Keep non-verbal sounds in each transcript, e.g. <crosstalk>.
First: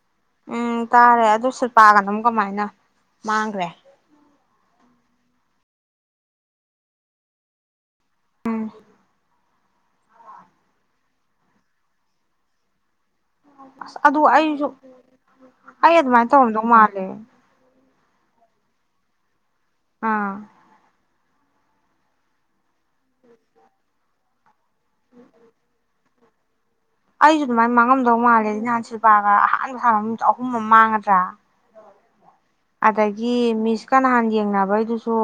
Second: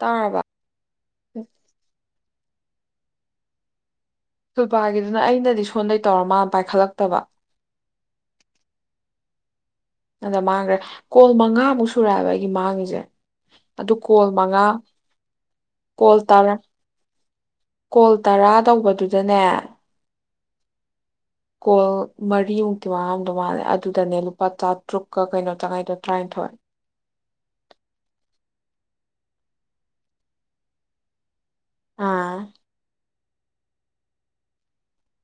ꯇꯥꯔꯕ ꯎꯝ ꯇꯥꯔꯦ ꯑꯗꯨꯣ ꯁꯜꯄꯒ ꯅ ꯀꯃꯥꯏꯅ ꯃꯥꯡꯈ꯭ꯔꯦ꯫ ꯁꯨꯜꯄꯥꯒꯤꯗꯨꯅ ꯑꯩꯅꯗꯤ ꯁꯣꯟꯗꯩ ꯇꯧꯔ ꯃꯥꯅ ꯄꯥꯏꯈꯠꯂꯛꯇꯕ꯫ ꯎꯝ ꯑꯗ ꯃꯥꯡꯈ꯭ꯔꯦ ꯀꯣꯜ ꯃꯉꯥꯃꯨꯛ ꯁꯨꯔꯛꯑꯦꯕ ꯑꯩꯒꯤ ꯃꯥꯡꯉꯤꯁꯦ꯫ ꯑꯁ ꯑꯗꯨ ꯀꯣꯜ ꯃꯉꯥ ꯑꯩꯁꯨ ꯑꯩ ꯀꯣꯜ ꯑꯗꯨꯃꯥꯏꯅ ꯇꯔꯥ ꯇꯧꯔꯝꯗꯧ ꯃꯥꯜꯂꯦ꯫ ꯀꯣꯜ ꯇꯔꯥ ꯇꯧꯕꯗꯨꯗꯅꯦ ꯑꯥ ꯀꯣꯜ ꯃꯔꯤꯃꯨꯛꯇꯤ ꯃꯥꯉꯝꯗꯧ ꯃꯥꯜꯂꯦ ꯑꯗꯨꯗꯅꯦ ꯂꯨꯄꯥ ꯆꯥꯠ ꯇ꯭ꯔꯨꯛꯀ ꯀꯩꯅꯣꯆꯪꯉꯩꯗꫭ ꯇꯔꯥꯏꯅꯤꯊꯣꯏ ꯑꯩꯁꯨ ꯑꯗꯨꯃꯥꯏꯅ ꯃꯥꯡꯉꯝꯗꯧ ꯃꯥꯜꯂꯦ ꯅꯍꯥꯟ ꯁꯤꯜꯄꯥꯒ ꯑꯍꯥꯟꯕ ꯁꯅꯕꯗ ꯑꯍꯨꯝ ꯑꯃ ꯃꯥꯡꯒꯗ꯭ꯔꯥ ꯑꯥ ꯑꯗꯒꯤ ꯃꯤꯁꯀ ꯅꯍꯥꯟ ꯌꯦꯡꯅꯕꯩꯗꯨꯁꯨ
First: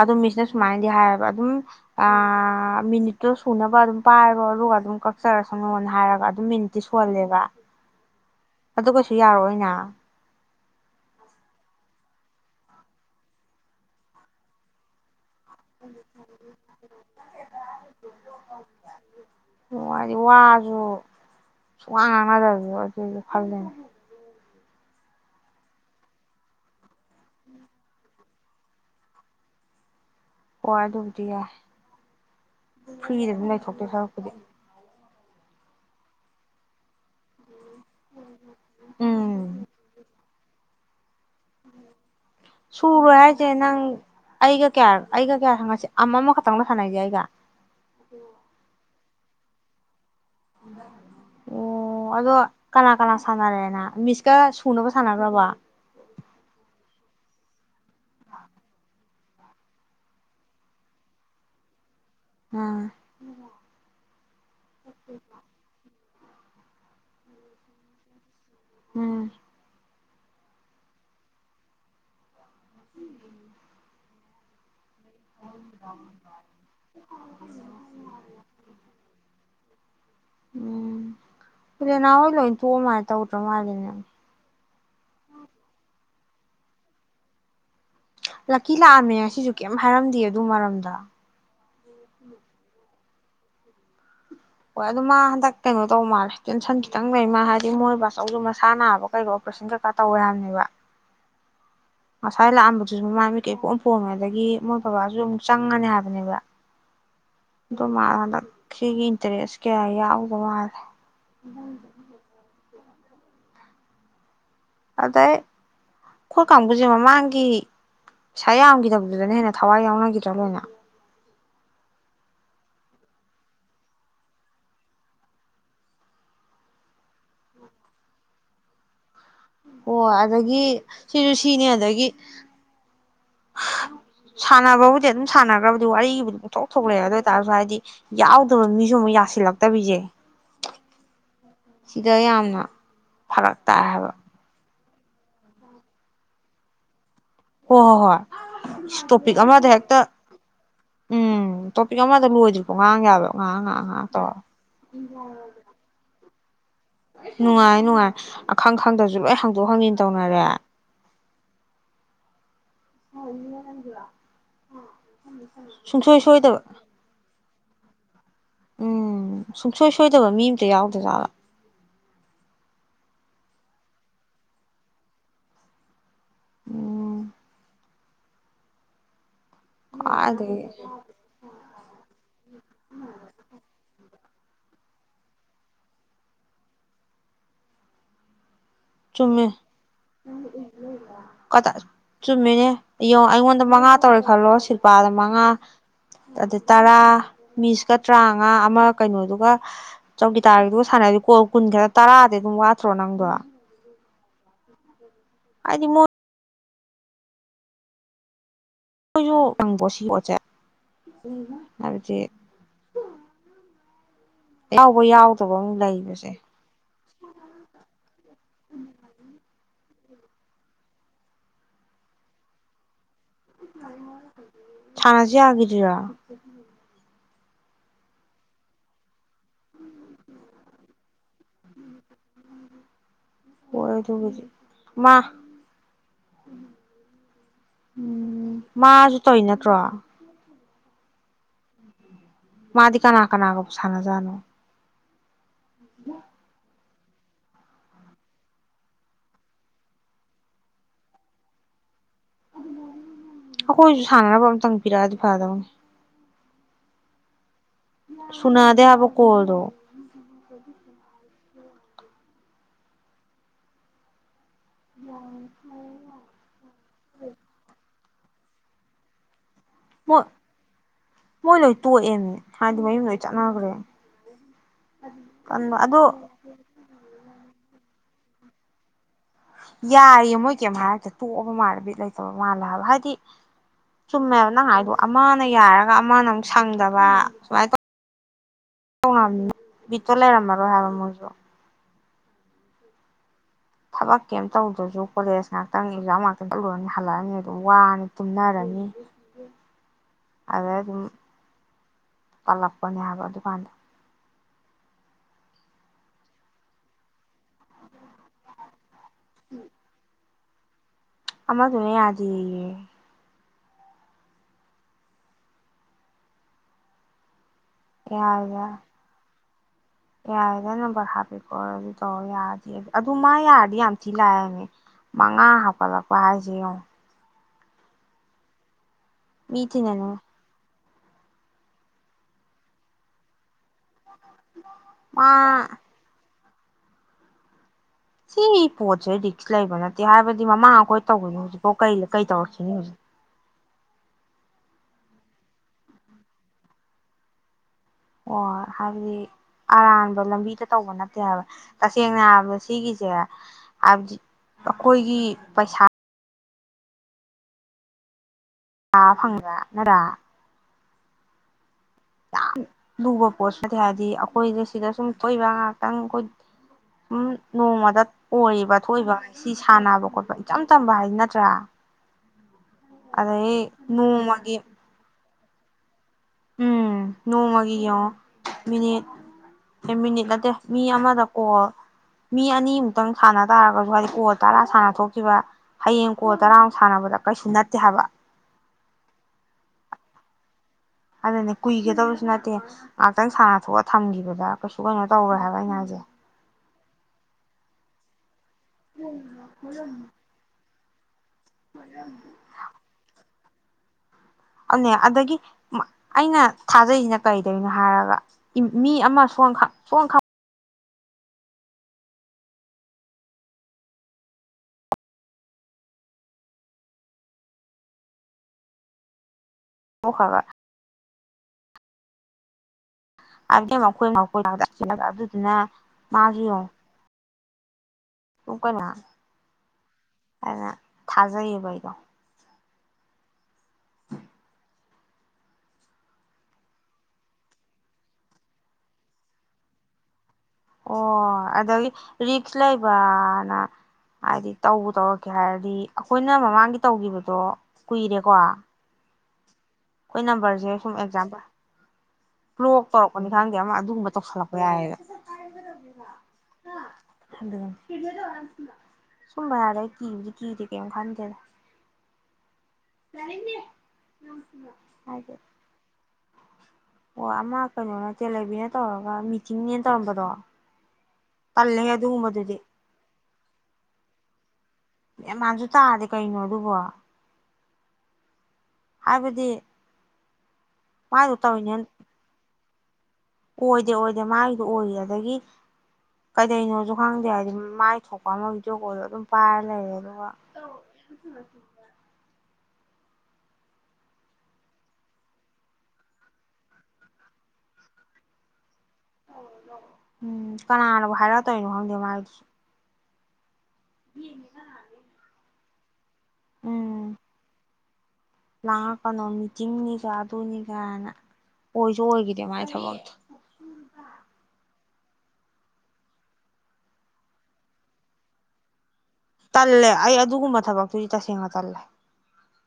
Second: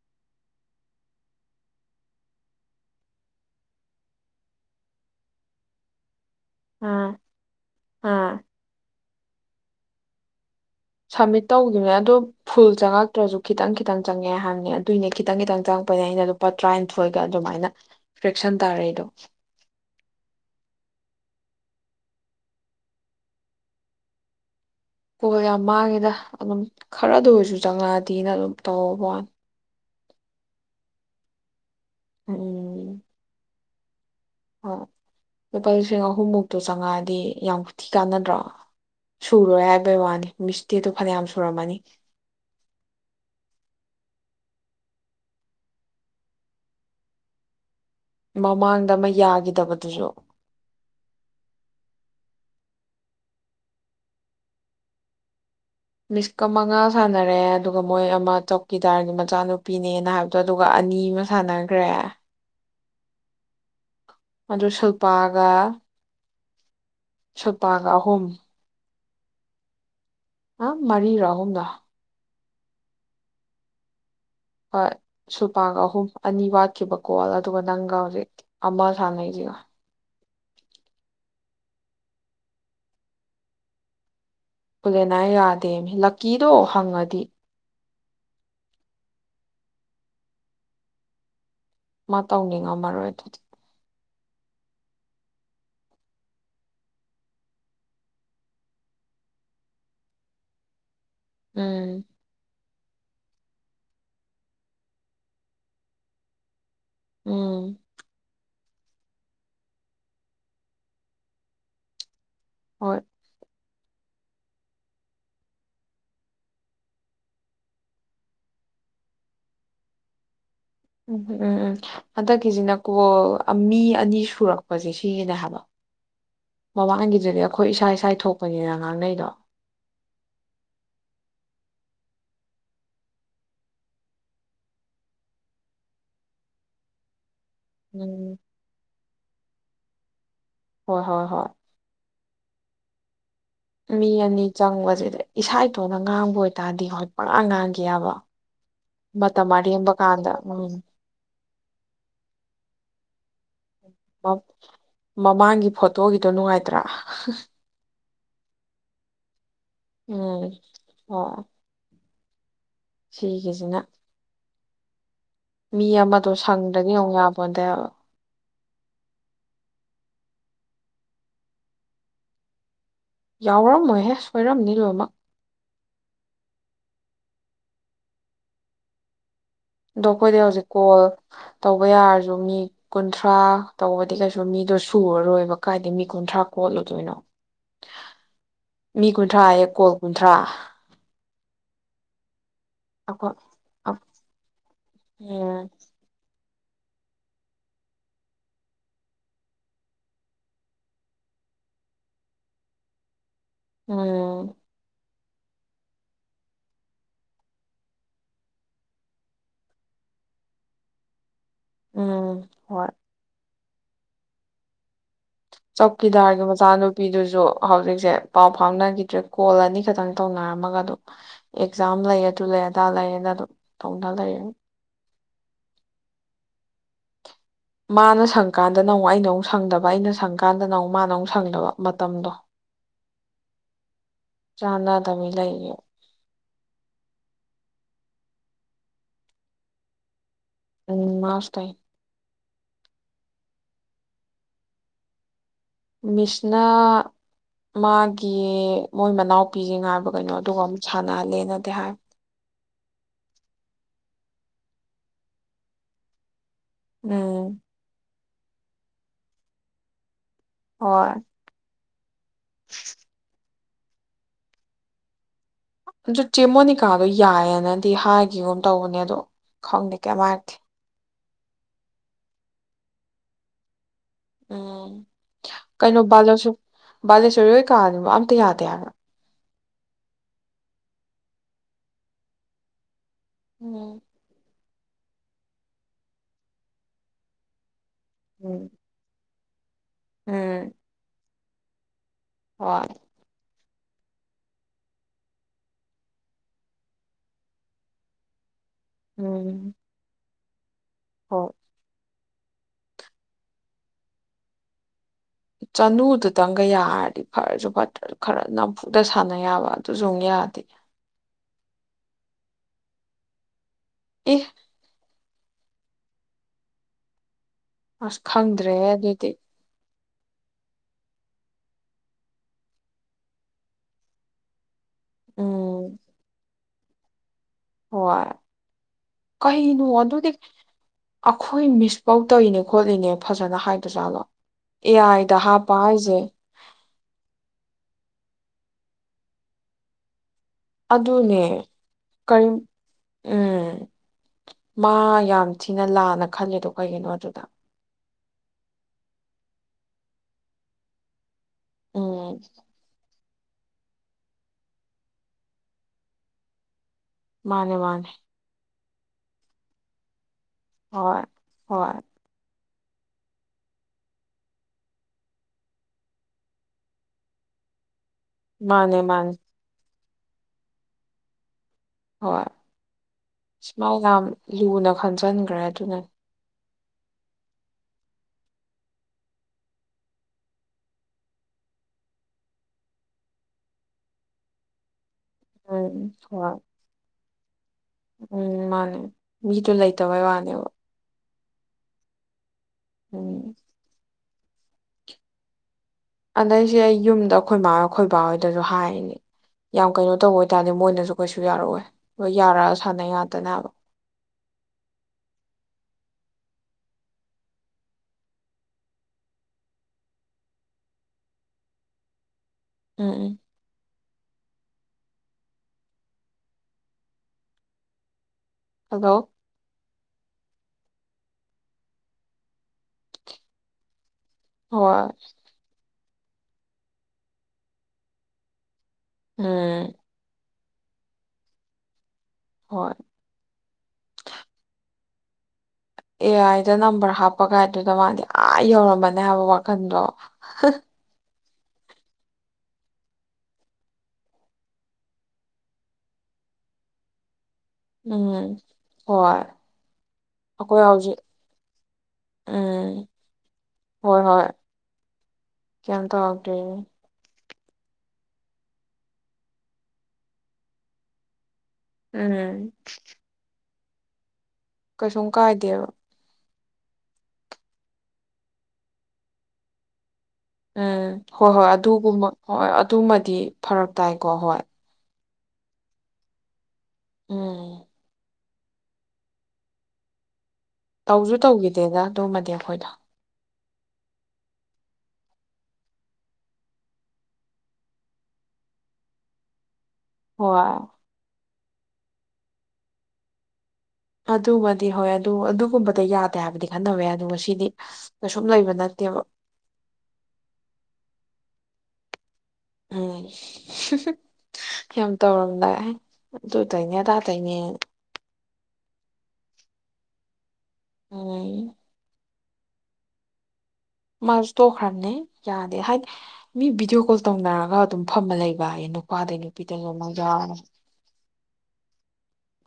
ꯑꯗꫭ ꯃꯤꯁꯅ ꯁꯨꯃꯥꯏꯅꯗꯤ ꯍꯥꯏꯌꯦꯕ ꯑꯗꯨꯝ ꯑꯥ ꯃꯤꯅꯤꯠꯇꯣ ꯁꯨꯅꯕ ꯑꯗꯨꯝ ꯄꯥꯏꯔꯣ ꯑꯗꯨꯒ ꯑꯗꯨꯝ ꯀꯛꯆꯔꯁꯅꯨꯅ ꯍꯥꯏꯔꯒ ꯑꯗꯨꯝ ꯃꯤꯅꯤꯠꯇꯤ ꯑꯥ ꯁꯨꯜꯂꯦꯕ ꯑꯥ ꯑꯗꯨꯒ ꯗꯨꯨ ꯌꯥꯔꯣꯏꯅꯥ ꯁꯕꯃꯤꯠ ꯇꯧꯈꯤꯕꯅꯦ ꯑꯗꯣ ꯐꯨꯜ ꯆꯪꯉꯛꯇ꯭ꯔꯁꯨ ꯈꯤꯇꯪ ꯈꯤꯇꯪ ꯆꯪꯉꯦ ꯍꯥꯏꯕꯅꯦ ꯑꯗꯨꯏꯅꯦ ꯈꯤꯇꯪ-ꯈꯤꯇꯪ ꯆꯪꯉꯛꯄꯅꯦ ꯑꯩꯅ ꯂꯨꯄꯥ ꯇꯔꯥꯅꯤꯊꯣꯏꯒ ꯑꯗꯨꯃꯥꯏꯅ ꯐ꯭ꯔꯦꯛꯁꯟ ꯇꯥꯔꯛꯏꯗꫭ꯫ ꯁꯨꯛꯉꯥꯡ ꯉꯥꯡꯅꯗꯕꯗꯣ ꯑꯗꯨꯁꯨ ꯈꯜꯂꯤꯅꯦ꯫ ꯀꯣꯜ ꯌꯥꯝ ꯃꯥꯡꯉꯦꯗ ꯑꯗꯨꯝ ꯈꯔꯗ ꯑꯣꯏꯔꯁꯨ ꯆꯪꯉꯛꯑꯗꯤꯅ ꯑꯗꯨꯝ ꯇꯧꯕ ꯋꯥꯅꯤ꯫ ꯍꯥꯏ ꯑꯗꯨꯕꯨꯗꯤ ꯌꯥꯏ꯫ ꯐ꯭ꯔꯤꯗꯅꯤ ꯂꯩ <inaudible> ꯁꯔꯨꯛꯄꯨꯗꯤ ꯑ ꯂꯨꯄꯥ ꯂꯤꯁꯤꯡ ꯑꯍꯨꯝꯃꯨꯛꯇꯣ ꯆꯪꯉꯛꯑꯗꯤ ꯌꯥꯝ ꯊꯤ ꯀꯥꯟꯅꯗ꯭ꯔꯣ ꯁꯨꯔꯣꯏ ꯎꯝ ꯍꯥꯏꯕꯩ ꯋꯥꯅꯤ ꯃꯤꯁ ꯇꯦꯗꯣ ꯐꯅꯌꯥꯝꯁꯨ ꯁꯨꯔꯥꯏ ꯍꯥꯏꯁꯦ ꯅꯪ ꯑꯩꯒ ꯀꯌꯥ ꯑꯩꯒ ꯀꯌꯥ ꯍꯪꯑꯁꯤ ꯑꯃꯃ ꯈꯛꯇꯪꯅ ꯁꯥꯟꯅꯁꯦ ꯑꯩꯒ꯫ ꯃꯃꯥꯡꯗ ꯃꯩ ꯌꯥꯈꯤꯗꯕꯗꯨꯁꯨ ꯑꯣ ꯑꯗꯣ ꯀꯅꯥ-ꯀꯅꯥ ꯁꯥꯟꯅꯔꯦꯅ ꯃꯤꯁꯀ ꯁꯨꯅꯕ ꯁꯥꯟꯅꯈ꯭ꯔꯕ꯫ ꯃꯤꯁꯀ ꯃꯉꯥ ꯁꯥꯟꯅꯔꯦ ꯑꯗꯨꯒ ꯃꯣꯏ ꯑꯃ ꯆꯧꯀꯤꯗꯥꯔꯒꯤ ꯃꯆꯥꯅꯨꯄꯤꯅꯦꯅ ꯍꯥꯏꯕꯗꯣ ꯑꯗꯨꯒ ꯑꯅꯤ ꯑꯃ ꯁꯥꯟꯅꯈ꯭ꯔꯦ꯫ ꯎꯝ ꯑꯗꯨ ꯁꯤꯜꯄꯥꯈ ꯑꯍꯨꯝ ꯎꯝ ꯑ ꯃꯔꯤꯔꫭ ꯍꯨꯝꯔꫭ <unintelligible> ꯍꯣꯏ꯫ ꯁꯨꯜꯄꯥꯒ ꯑꯍꯨꯝ ꯑꯅꯤ ꯋꯥꯠꯈꯤꯕꯀꯣ ꯑꯗꯨꯒ ꯅꯪꯒ ꯍꯧꯖꯤꯛ ꯑꯃ ꯁꯥꯅꯩꯁꯤꯒ꯫ ꯎꯝ ꯄꯦꯂꯦꯅꯥ ꯍꫭꯏ ꯂꫭꯏꯅ ꯇꫭꯛꯑ ꯃꯥꯜꯂꯦ ꯇꯧꯗ꯭ꯔ ꯃꯥꯂꯤꯅꯦ꯫ ꯀꯨꯂꯦꯅꯥ ꯌꯥꯗꯦ ꯂꯛꯀꯤꯗꯣ ꯍꯪꯑꯗꯤ ꯂꯀꯤ ꯂꯥꯛ ꯑꯝꯃꯦ ꯉꯁꯤꯁꯨ ꯀꯩꯝ ꯍꯥꯏꯔꯝꯗꯦ ꯑꯗꯨ ꯃꯔꯝꯗ ꯃꯥ ꯇꯧꯅꯤꯡ ꯉꯝꯃꯔꯣꯏ ꯑꯗꯨꯗꯤ ꯍꯣꯏ ꯑꯗꯨ ꯃꯥ ꯍꯟꯗꯛ ꯀꯩꯅꯣ ꯇꯧ ꯃꯥꯜꯂꯦ ꯇꯦꯟꯁꯟ ꯈꯤꯇꯪ ꯂꯩ ꯃꯥ ꯍꯥꯏꯗꯤ ꯃꯣꯏꯕꯥꯆꯧꯁꯨ ꯃꯁꯥ ꯅꯥꯕ ꯀꯩꯗꯧꯕ ꯑꯣꯄꯔꯦꯁꯟ ꯀꯩꯀꯥ ꯇꯧꯋꯦ ꯍꯥꯏꯕꯅꯦꯕ ꯎꯝ ꯉꯁꯥꯏ ꯂꯥꯛ ꯑꯝꯕ ꯑꯗꯨꯁꯨ ꯃꯃꯥꯏ ꯃꯃꯤꯠ ꯀ ꯏꯄꫭꯝ ꯄꯣꯝꯃꯦ ꯑꯗꯒꯤ ꯃꯣꯏ ꯕꯕꯥꯁꯨ ꯑꯃꯨꯛ ꯆꯪꯉꯅꯤ ꯍꯥꯏꯕꯅꯦꯕ ꯎꯝ ꯗꯨ ꯃꯥꯉꫭꯟꯗ ꯁꯤꯒꯤ ꯏꯟꯇꯔꯦꯁ ꯀꯌꯥ ꯌꯥꯎꯕ ꯃꯥꯜꯂꯦ ꯍꯣꯏ ꯑꯗꯩ ꯈꯣꯏ ꯀꯥꯡꯕꯨꯁꯦ ꯃꯃꯥꯡꯒꯤ ꯄꯩꯁꯥ ꯌꯥꯝꯒꯤꯗꯕꯗꯨꯗꯅ ꯍꯦꯟꯅ ꯊꯋꯥꯏ ꯌꯥꯎꯅꯈꯤꯗ꯭ꯔꯥ ꯂꯣꯏꯅ ꯎꯍ ꯎꯝ ꯎꯝ ꯍꯟꯗꯛꯀꯤꯁꯤꯅ ꯀꯣꯜ ꯑ ꯃꯤ ꯑꯅꯤ ꯁꯨꯔꯛꯄꯁꯦ ꯁꯤꯁꯤꯅꯦ ꯍꯥꯏꯕ ꯃꯃꯥꯡꯒꯤꯗꯨꯗꯤ ꯑꯩꯈꯣꯏ ꯏꯁꯥ ꯏꯁꯥꯏ ꯊꯣꯛꯄꯅꯤꯅ ꯉꯥꯡꯅꯩꯗꯣ ꯍꫭꯏ ꯑꯗꯗꯒꯤ ꯁꯤꯁꯨ ꯁꯤꯅꯦ ꯑꯗꯒꯤ ꯁꯥꯟꯅꯕꯕꯨꯗꯤ ꯑꯗꯨꯝ ꯁꯥꯟꯅꯒ꯭ꯔꯕꯗꯨꯕꯨ ꯑꯩꯒꯤꯕꯨꯗꯤ ꯄꯪꯊꯣꯛ ꯊꯣꯛꯂꯛꯑꯦ ꯑꯗ ꯇꯥꯔꯁꯨ ꯍꯥꯏꯗꯤ ꯎꯝ ꯌꯥꯎꯗꯕ ꯃꯤꯁꯨ ꯑꯃꯨꯛ ꯌꯥꯁꯤꯜꯂꯛ ꯇꯕꯤꯖꯦ ꯍꯣꯏ ꯍꯣꯏ ꯍꯣꯏ ꯗ ꯌꯥꯝꯅ ꯐꯔꯛ ꯇꯥꯏ ꯍꯥꯏꯕ ꯃꯤ ꯑꯅꯤ ꯆꯪꯕ ꯖꯤꯗ ꯏꯁꯥ ꯏꯇꯣꯟꯅ ꯉꯥꯡꯕ ꯑꯣꯏꯇꯥꯔꯗꯤ ꯍ ꯍꯣꯏ ꯍꯣꯏ ꯍꯣꯏ ꯇꯣꯄꯤꯛ ꯃꯇꯝ ꯑꯃꯗ ꯑꯔꯦꯝꯕ ꯍꯦꯛꯇ ꯀꯥꯟꯗ ꯎꯝ ꯎꯝ ꯇꯣꯄꯤꯛ ꯑꯃꯗ ꯂꯣꯏꯗ꯭ꯔꯤꯕꯧ ꯉꯥꯡ ꯌꯥꯕ <unintelligible> ꯃꯃꯥꯡꯒꯤ ꯐꯣꯇꯣꯒꯤ ꯗꯨ ꯅꯨꯡꯉꯥꯏ ꯅꯨꯡꯉꯥꯌꯦ ꯅꯨꯡꯉꯥꯏ ꯑꯈꯪ ꯈꯪꯗꯁꯨ ꯂꯣꯏ ꯍꯪ ꯍꯪꯗꫭꯛ ꯍꯪꯖꯤꯟ ꯇꯧꯅꯔꯦ ꯎꯝ ꯑꯣ ꯁꯥꯏꯅꯤꯅꯦ ꯁꯤꯒꯤꯁꯤꯅ ꯅꯪꯖꯨ ꯃꯤ ꯑꯃꯗꯣ ꯁꯪꯗꯗꯤ ꯑꯃꯨꯛ ꯌꯥꯕꯣꯟꯗꯦꯕ ꯎꯝ ꯁꯨꯡꯁꯣꯏ ꯁꯣꯏꯗꯕ ꯃꯤ ꯑ ꯑꯃꯇ ꯌꯥꯎꯗꯖꯥꯠꯂꯥ ꯌꯥꯎꯔꯝꯃꯣꯏꯍꯦ ꯁꯣꯏꯔꯝꯅꯤ ꯂꯣꯏꯃꯛ ꯎꯝ ꯑꯗꯣ ꯑꯩꯈꯣꯏꯗꯤ ꯍꯧꯖꯤꯛ ꯀꯥꯏꯗꯒꯤ ꯀꯣꯜ ꯇꯧꯕ ꯌꯥꯔꯁꯨ ꯃꯤ ꯀꯨꯟꯊ꯭ꯔꯥ ꯇꯧꯕꯗꯤ ꯀꯩꯁꯨ ꯑꯗꫭ ꯃꯤꯗꯣ ꯁꯨꯔꯔꯣꯏꯕ ꯀꯥꯏꯗꯩ ꯃꯤ ꯀꯨꯟꯊ꯭ꯔꯥ ꯀꯣꯠꯂꯨꯗꯣꯏꯅꯣ ꯃꯤ ꯀꯨꯟꯊ꯭ꯔꯥ ꯆꯨꯝꯃꯦ ꯑꯌꯦ ꯀꯣꯜ ꯀꯨꯟꯊ꯭ꯔꯥ ꯀꯗꯥ ꯆꯨꯝꯃꯤꯅꯦ ꯌꯦꯡꯉꫭ ꯑꯩꯈꯣꯏ ꯑꯩꯉꯣꯟꯗ ꯃꯉꯥ ꯇꯧꯔꯦ ꯈꯜꯂꯣ ꯁꯤꯜꯄꯥꯗ ꯃꯉꯥ ꯎꯝ ꯑꯗ ꯇꯔꯥ ꯃꯤꯁꯀ ꯇꯔꯥꯝꯃꯉꯥ ꯑꯃ ꯀꯩꯅꯣꯗꯨꯒ ꯆꯧꯀꯤ ꯇꯥꯔꯒꯤꯗꯨꯒ ꯁꯥꯟꯅꯔ ꯀꯣꯜ ꯀꯨꯟ ꯈꯔ ꯇꯔꯥꯗꯤ ꯑꯗꯨꯝ ꯋꯥꯠꯇ꯭ꯔꯣ ꯅꯪꯒꯤꯗꯣ ꯎꯝ ꯍꯥꯏꯗꯤ ꯃꯣꯏ <unintelligible> ꯎꯝ ꯍꯣꯏ <unintelligible> ꯌꯥꯎꯕꯣ ꯌꯥꯎ ꯆꯧꯀꯤꯗꯥꯔꯒꯤ ꯃꯆꯥꯅꯨꯄꯤꯗꯨꯁꯨ ꯍꯧꯖꯤꯛꯁꯦ ꯄꯥꯎ ꯐꯥꯎꯅꯈꯤꯗ꯭ꯔꯦ ꯀꯣꯜ ꯑꯅꯤ ꯈꯇꯪ ꯇꯧꯅꯔꯝꯃꯒ ꯑꯗꯨꯝ ꯑꯦꯛꯖꯥꯝ ꯂꯩ ꯑꯗꯨ ꯂꯩ ꯑꯗꯥ ꯂꯩꯔ <unintelligible> <unintelligible> ꯃꯥꯅ ꯁꯪꯀꯥꯟꯗꯅ ꯑꯩꯅꯥ ꯑꯃꯨꯛ ꯁꯪꯗꯕ ꯑꯩꯅ ꯁꯪꯀꯥꯟꯗ ꯅ ꯃꯥꯃꯨꯛ ꯁꯪꯗꯕ ꯃꯇꯝꯗꯣ ꯍꯣꯏ ꯑꯗꯨꯕꯨꯗꯤ ꯃꯥ ꯆꯥꯟꯅꯗꯕꯅꯤ ꯂꯩꯌꯦꯕ꯫ ꯎꯝ ꯃꯥꯁꯨ ꯇꯧꯏ ꯅꯠꯇ꯭ꯔꯣ? ꯎꯝ ꯃꯥꯁꯨ ꯇꯧꯏꯅꯤ꯫ ꯃꯥꯗꯤ ꯀꯅꯥ - ꯀꯅꯥꯒ ꯁꯅꯖꯅꯣ? ꯃꯤꯁꯅ ꯃꯥꯒꯤ ꯃꯣꯏ ꯃꯅꯥꯎꯄꯤꯁꯤꯡꯉꯥꯏꯕ ꯀꯩꯅꯣ ꯑꯗꯨꯒ ꯑꯃꯨꯛ ꯁꯥꯟꯅꯍꯜꯂꯦꯅꯗꯤ ꯍꯥꯏ꯫ ꯑꯩꯈꯣꯏꯁꯨ ꯁꯥꯟꯅꯅꯕ ꯑꯝꯇꯪ ꯄꯤꯔꯛꯑꯗꯤ ꯐꯗꯧꯅꯦ꯫ ꯎꯝ꯫ ꯁꯅꯥꯗꯦ ꯍꯥꯏꯕ ꯀꯣꯜꯗꯣ꯫ <inaudible> ꯍꯣꯏ <inaudible> <inaudible> ꯑꯗꯨ ꯆꯦꯃꯣꯅꯤꯀꯥꯗꯣ ꯌꯥꯏꯌꯦꯅꯗꯤ ꯍꯥꯏꯈꯤꯕꯒꯨꯝ ꯇꯧꯕꯅꯦ ꯑꯗꯣ ꯈꯪꯗꯦ ꯀꯦꯝ ꯃꯣꯏ ꯍꯥꯏꯔꯛꯇꯦ꯫ ꯃꯣꯏ ꯂꯣꯏ ꯇꯣꯛꯑꯦꯕꯅꯤ ꯍꯥꯏꯗꯤ ꯃꯌꯨꯝ ꯂꯣꯏ ꯆꯠꯅꯈ꯭ꯔꯦ꯫ ꯎꯝ ꯇꯟꯕ ꯀꯩꯅꯣ ꯑꯗꯣ <unintelligible> <unintelligible> ꯀꯥꯗꯕ ꯑꯝꯇ ꯌꯥꯗꯦ ꯍꯥꯏꯕ꯫ ꯌꯥꯔꯤꯌꯦ ꯃꯣꯏ ꯀꯩꯝ ꯍꯥꯏꯔꯛꯇꯦ ꯇꯣꯛꯑꯕ ꯃꯥꯜꯂꯗꯤ ꯂꯩꯇꯕ ꯃꯥꯜꯂꯦ ꯍꯥꯏꯕ ꯍꯥꯏꯗꯤ ꯎꯝ ꯆꯨꯝꯃꯦꯕꯥ ꯅꯪ ꯍꯥꯏ ꯑ ꯑꯃꯅ ꯌꯥꯔꯒ ꯑꯃꯅ ꯑꯃꯨꯛ ꯁꯪꯗꯕ ꯁꯨꯃꯥꯏꯅ ꯇꯧ ꯎꯝ꯫ <unintelligible> ꯕꯤꯠꯇꯣ ꯂꯩꯔꯝꯃꯔꯣꯏ ꯎꯝ ꯍꯥꯏꯕ ꯃꯣꯏꯁꯨ꯫ ꯍꯣꯏ꯫ ꯊꯕꯛ ꯀꯩꯝ ꯇꯧꯗ꯭ꯔꯁꯨ ꯀꯣꯂꯦꯖ ꯉꯥꯛꯇꯪ ꯑꯦꯛꯖꯥꯝ ꯉꯥꯛꯇꯪ ꯆꯠꯂꯨꯔꯅꯤ ꯍꯜꯂꯛꯑꯅꯤ ꯑꯗꯨ ꯋꯥꯅꯤ ꯇꯨꯝꯅꯔꯅꯤ ꯎꯝ꯫ ꯑꯗ ꯍꯣꯏ <inaudible> ꯇꯜꯂꯄꯅꯦ ꯍꯥꯏꯕ ꯑꯗꯨꯀꯥꯟꯗ꯫ ꯆꯅꯨꯗꯨꯇꯪꯒ ꯌꯥ ꯔꯗꯤ꯫ ꯐꯔꯁꯨ ꯐꯠꯇ ꯈꯔ ꯅꯝꯐꯨꯗ ꯁꯥꯟꯅꯩ ꯌꯥꯕ ꯑꯗꯨꯁꯨ ꯑꯃꯨꯛ ꯌꯥ ꯊ ꯑꯗꯨꯅ ꯑꯗ ꯑꯦ ꯑꯁ ꯈꯪꯗ꯭ꯔꯦ ꯑꯗꯨꯗꯤ ꯌꯥꯔꯦꯗ ꯅꯝꯕꯔ ꯍꯥꯞꯄꯦꯀꯣ ꯑꯗꯨ ꯇꯧꯔ ꯌꯥꯔꯗꯤ ꯑꯗꯨ ꯃꯥ ꯌꯥꯔꯗꯤ ꯌꯥꯝ ꯊꯤ ꯂꯥꯛꯑꯦꯅꯦ ꯃꯉꯥ ꯍꯥꯞꯄꯠꯂꯛꯄ ꯍꯥꯏꯁꯤ ꯌꯦꯡꯉꯣ ꯍ ꯃꯤ ꯀꯩꯅ ꯑꯣ ꯇꯤꯟꯅꯅꯨ ꯑꯗꯨꯗꯤ ꯑꯩꯈꯣꯏ ꯃꯤꯁꯐꯧ ꯇꯧꯔꯤꯅꯦ ꯈꯣꯠꯂꯤꯅꯦ ꯐꯖꯅ ꯍꯥꯏ ꯆꯠꯂꯣ ꯑꯦ ꯃꯥ ꯑꯥꯏꯗ ꯍꯥꯞꯄ ꯍꯥꯏꯁꯦ ꯁꯤ ꯄꯣ ꯆꯩꯦ ꯔꯤꯁ ꯂꯥꯏꯕꯅ ꯍꯥꯏꯔꯕ ꯑꯗꯨ ꯃꯃꯥꯡ ꯑꯩꯈꯣꯏ ꯇꯧꯕꯅꯦ ꯑꯗꯨꯅꯦ ꯍꯧꯖꯤꯛꯐꯥꯎ ꯀꯔꯤ ꯀꯩ ꯇꯧꯔꯛꯁꯤꯅꯤ ꯍꯧꯖꯤꯛ ꯎꯝ ꯃꯥ ꯌꯥꯝ ꯊꯤꯅ ꯂꯥꯅ ꯈꯜꯂꯦꯗꯣ ꯀꯩꯒꯤꯅꯣ ꯑꯗꯨꯗ ꯑꯣ ꯍꯥꯏꯕꯗꯤ ꯑꯔꯥꯟꯕ ꯂꯝꯕꯤꯗ ꯇꯧꯕ ꯅꯠꯇꯦ ꯍꯥꯏꯕ ꯇꯁꯦꯡꯅ ꯎꯝ ꯍꯥꯏꯕꯗ ꯁꯤꯒꯤꯁꯦ ꯍꯥꯏꯕꯗꯤ ꯑꯩꯈꯣꯏꯒꯤ ꯄꯩꯁꯥ ꯃꯥꯅꯦ ꯃꯥꯅꯦ ꯂ ꯐꯪꯒ ꯅꯔꯥ ꯍꯣꯏ ꯍꯣꯏ ꯌꯥꯝ ꯂꯨꯕ ꯄꯣꯠꯁꯨꯦ ꯍꯥꯏꯗꯤ ꯑꯩꯈꯣꯏꯁ ꯁꯤꯗ ꯁꯨꯝ ꯊꯣꯛꯣꯏꯏꯕ ꯉꯍꯥꯛꯇꯪ ꯑꯩꯈꯣꯏ ꯁꯨꯝ ꯅꯣꯡꯃꯗ ꯑꯣꯏꯔꯤꯕ ꯃꯥꯅꯦ ꯊꯣꯛꯏꯕ ꯃꯥꯅꯦ ꯁꯤ ꯁꯥꯟꯅꯕ ꯈꯣꯠꯄ ꯏꯆꯝ ꯆꯝꯕ ꯍꯥꯏꯗꯤ ꯅꯠꯇ꯭ꯔꯥ ꯍꯣꯏ ꯑꯗꯩ ꯁꯨꯃꯥꯏ ꯌꯥꯝ ꯅꯣꯡꯃꯒꯤ ꯂꯨꯅ ꯈꯟꯖꯟꯒ꯭ꯔꯅꯤ ꯈꯔ ꯑꯗꯨꯅ ꯎꯝ ꯅꯣꯡꯃꯒꯤ ꯌꯦꯡꯉꯣ ꯃꯤꯅꯤꯠ ꯑꯦ ꯃꯤꯅꯤꯠ ꯅꯠꯇꯦ ꯃꯤ ꯑꯃꯗ ꯀꯣꯜ ꯃꯤ ꯑꯅꯤꯃꯨꯛꯇꯪ ꯁꯥꯟꯅ ꯇꯥꯔꯒꯁꯨ ꯍꯥꯏꯗꯤ ꯀꯣꯜ ꯇꯔꯥ ꯁꯥꯟꯅ ꯊꯣꯛ ꯁꯤ ꯎꯝ ꯍꯌꯦꯡ ꯀꯣꯜ ꯍꯣꯏ ꯇꯔꯥꯨ ꯁꯥꯟꯅꯕꯗ ꯀ ꯅ ꯎꯝ ꯃꯥ ꯃꯤꯗꯨ ꯂꯩꯇꯕꯩ ꯋꯥꯅꯦꯕ ꯑꯗꯨꯅꯦ ꯀꯨꯏꯒꯗꯧꯕꯁꯨ ꯅꯠꯇꯦ ꯉꯥꯏꯍꯥꯛꯇꯪ ꯎꯝ ꯁꯥꯟꯅ ꯊꯣꯛꯑ ꯊꯝꯈꯤꯕꯗꯣ ꯑꯗ ꯀꯩꯁꯨ ꯀꯩꯅꯣ ꯇꯧꯔꯦ ꯍꯥꯏꯕ ꯑꯩꯅ ꯍꯥꯏꯁꯦ ꯑꯗꯩꯁꯦ ꯑꯩ ꯌꯨꯝꯗ ꯑꯩꯈꯣꯏ ꯃꯥ ꯑꯩꯈꯣꯏꯕꯥꯣꯏ ꯍꯥꯏ ꯌꯥꯝ ꯀꯩꯅꯣ ꯇꯧꯕ ꯑꯣꯏꯇꯥꯔꯦ ꯃꯣꯏ ꯑꯩꯣꯏꯁꯨ ꯌꯥꯔꯑꯣꯏ ꯍꯣꯏ ꯌꯥꯔꯒ ꯁꯥꯟꯅꯩꯗ ꯀꯅꯥꯕ ꯑꯗꯨꯅꯦ ꯑꯗꯒꯤ ꯑꯩꯅ ꯊꯥꯖꯩꯁꯤꯅ ꯀꯔꯤꯗꯧꯅꯣ ꯍꯥꯏꯔꯒ ꯃꯤ ꯑꯃ ꯁ ꯁ ꯎꯝ ꯎꯝ ꯍꯜꯂꯣ ꯑꯣꯈꯕ ꯑꯦ ꯃꯈꯣꯏ ꯍꯣꯏ ꯑꯗꯨꯗꯤꯅ ꯃꯥꯒꯤꯌꯣ ꯎ ꯀꯅꯥ ꯎꯝ ꯑꯩꯅ ꯊꯥꯖꯩꯌꯦꯕ ꯑꯩꯗꯣ ꯍꯣꯏ ꯑꯦ ꯑꯥꯏꯗ ꯅꯝꯕꯔ ꯍꯥꯞꯄꯒꯗꯨꯗ ꯃꯥꯗꯤ ꯑꯥ ꯌꯧꯔꯝꯃꯅꯦ ꯍꯥꯏꯕ ꯋꯥꯈꯟꯗꯣ ꯑꯣ ꯑ ꯑꯗꯒꯤ ꯔꯤꯛꯁ ꯂꯩꯕꯅ ꯍꯥꯏꯗꯤ ꯇꯧꯕ ꯇꯧꯔꯛꯀꯦ ꯍꯥꯏꯔꯗꯤ ꯑꯩꯈꯣꯏꯅ ꯃꯃꯥꯡꯒꯤ ꯇꯧꯈꯤꯕꯗꯣ ꯀꯨꯏꯔꯦꯀꯣ ꯎꯝ ꯍꯣꯏ ꯑꯩꯈꯣꯏ ꯅꯝꯕꯔꯁꯦ ꯑꯩꯈꯣꯏ ꯁꯨꯝ ꯍꯧꯖꯤꯛ ꯑꯦꯛꯖꯥꯝꯄꯜ ꯂ꯭ꯂꯣꯛ ꯎꯝ ꯇꯧꯔꯛꯄꯅꯤ ꯈꯪꯗꯦ ꯑꯃ ꯑꯗꯨꯒꯨꯝꯕ ꯍꯣꯏ ꯍꯣꯏ ꯇꯧꯈꯠꯂꯛꯄ ꯌꯥꯏꯌꯦꯕ ꯀꯩꯝ ꯇꯧꯔꯛꯇ꯭ꯔꯤ ꯁꯨꯝꯕ ꯍꯥꯏꯔ ꯑꯩ ꯀꯤꯕꯗꯤ ꯀꯤꯗꯦ ꯀꯩꯝ ꯈꯟꯗꯦꯗ ꯎꯝ ꯎꯝ ꯀꯩꯁꯨꯝ ꯀꯥꯏꯗꯦꯕ ꯑꯣ ꯑꯃ ꯀꯩꯅꯣ ꯅ ꯇꯦꯜꯂꯕꯤꯅ ꯇꯧꯔꯒ ꯃꯤꯇꯤꯡꯅꯦꯅ ꯇꯧꯔꯝꯕꯗꯣ ꯎꯝ ꯍꯣꯏ ꯍꯣꯏ ꯇꯜꯂꯦꯍꯦ ꯑꯗꯨꯒꯨꯝꯕ ꯑꯗꯨꯒꯨꯝꯕꯗꯨꯗꯤ ꯍꯣꯏꯣꯏ ꯑꯗꯨꯃꯗꯤ ꯐꯔꯛ ꯇꯥꯏꯒꯦ ꯍꯣꯏ ꯑꯦ ꯃꯥꯥꯟꯁꯨ ꯇꯥꯗꯦ ꯀꯩꯅꯣ ꯑꯗꯨꯕꯣ ꯎꯝ ꯍꯥꯏꯕꯗꯤ ꯃꯥꯏꯗꯣ ꯇꯧꯁꯨ ꯇꯧꯔꯤꯅꯦꯅ ꯇꯧꯈꯤꯗꯦꯗ ꯑꯗꯨꯃꯗꯤ ꯑꯩꯈꯣꯏꯗ ꯑꯣꯏꯗꯦ ꯑꯣꯏꯗꯦ ꯃꯥꯒꯤꯗꯨꯣ ꯑꯣꯏꯔꯤ ꯑꯗꯒꯤ ꯀꯩꯗꯩꯅꯣꯁꯨ ꯈꯪꯗꯦ ꯍꯥꯏꯗꯤ ꯃꯥꯏ ꯊꯣꯛꯄ ꯑꯃ ꯚꯤꯗꯤꯑꯣ ꯀꯣꯜꯗꯣ ꯑꯗꯨꯝ ꯄꯥꯏꯔ ꯂꯩꯔꯦ ꯑ ꯍꯣꯏ ꯑꯗꯨꯃꯗꯤ ꯍꯣꯏ ꯑꯗꯨ ꯑꯗꯨꯒꯨꯝꯕꯗ ꯌꯥꯗꯦ ꯍꯥꯏꯕꯗꯤ ꯈꯟꯅꯕꯦ ꯑꯣ ꯉꯁꯤꯗꯤ ꯀꯩꯁꯨꯝ ꯂꯩꯕꯅ ꯎꯝ ꯀꯅꯥꯅꯣ ꯍꯥꯏꯔꯛꯛꯇꯣꯏꯅꯣ ꯍꯥꯏꯪ ꯃ ꯑꯗꯨ ꯃꯅꯤ ꯌꯥꯝ ꯇꯧꯔꯝꯗꯥꯏ ꯎ ꯑꯗꯨꯗꯥꯥꯏꯅꯦ ꯗꯗꯏꯅꯦ ꯂꯅꯥ ꯀꯅꯣꯅꯤ ꯅꯤꯒ ꯑꯗꯨꯅꯤ ꯌꯥꯅ ꯎꯝ ꯑꯣꯏꯁꯨ ꯑꯣꯏꯈꯤ ꯃꯥꯏ ꯊꯕ ꯃꯥꯁꯨ ꯇꯣꯛꯈ꯭ꯔꯕꯅꯦ ꯌꯥꯗꯦ ꯍꯥꯏꯗꯤ ꯃꯤ ꯚꯤꯗꯤꯑꯣ ꯀꯣꯜ ꯇꯧꯅꯔꯒ ꯑꯗꯨꯝ ꯐꯝꯃ ꯂꯩꯕ ꯍꯥꯏꯅ ꯇꯜꯂꯦ ꯑꯩ ꯑꯗꯨꯒꯨꯝꯕ ꯊꯕꯛꯇꯨꯗꯤ ꯇꯁꯦꯡꯅ ꯆꯂꯦ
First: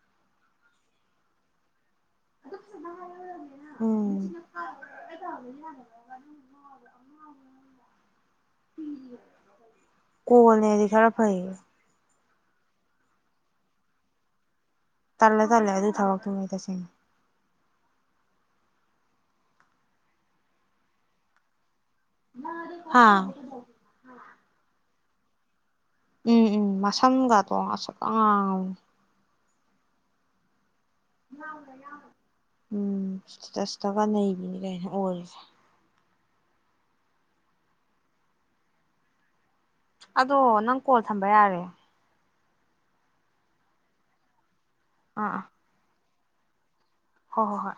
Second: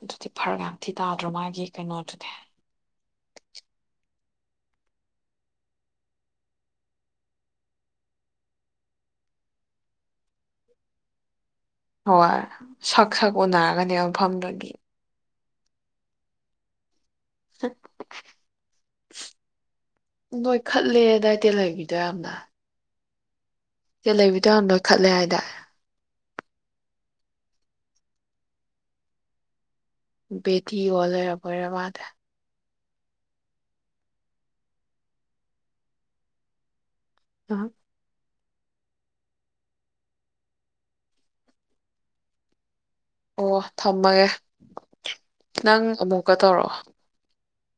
ꯑꯗꯨꯗꯤ ꯐꯔ ꯉꯥꯛꯇꯤ ꯇꯥꯗ꯭ꯔꯣ ꯃꯥꯒꯤ ꯀꯩꯅꯣ <inaudible> ꯎꯝ ꯀꯣꯜꯅꯦꯗꯤ ꯈꯔ ꯐꯩ ꯍꯣꯏ ꯁꯛ ꯁꯛ ꯎꯅꯔꯒꯅꯦꯕ ꯃꯐꯝꯗꯨꯒꯤ ꯇꯜꯂꯦ ꯇꯜꯂꯦ ꯑꯗꯨ ꯊꯥꯎꯕꯛꯇꯨꯝ ꯇꯁꯦꯡꯅ ꯅꯣꯏ ꯈꯠꯂꯦ ꯗꯥꯏꯠꯇ ꯂꯩꯕꯤ ꯌꯥꯝꯅ ꯍꯥꯥ ꯇ ꯂꯩꯕꯤ <unintelligible> ꯈꯠꯂꯦ ꯍꯥꯏꯇꯥꯔꯦ ꯎꯝ ꯎꯝ ꯃꯁꯝꯒꯗꯣ ꯑꯁ <inaudible> ꯏ ꯌ‌ꯣꯜ ꯂꯩꯔꯕ‌ꯣꯏꯔ‌ꯦ ꯃꯥꯗꯤ ꯎꯝ ꯏꯁꯇꯦꯇꯁꯇꯀ ꯅꯩꯕꯤꯅꯤ ꯀꯩꯅ‌ꯣ ꯑꯣꯏꯔꯤꯁꯦ ꯑ ꯑꯗꯣ ꯅꯪ ꯀꯣꯜ ꯊꯝꯕ ꯌꯥꯔꯦ ꯑꯣ ꯊꯝꯃꯒꯦ ꯑꯥ ꯑꯥ ꯅꯪ ꯀ ꯇꯧꯔꯛꯑꯣ ꯍꯣꯏ ꯍꯣꯏ ꯍꯣꯏ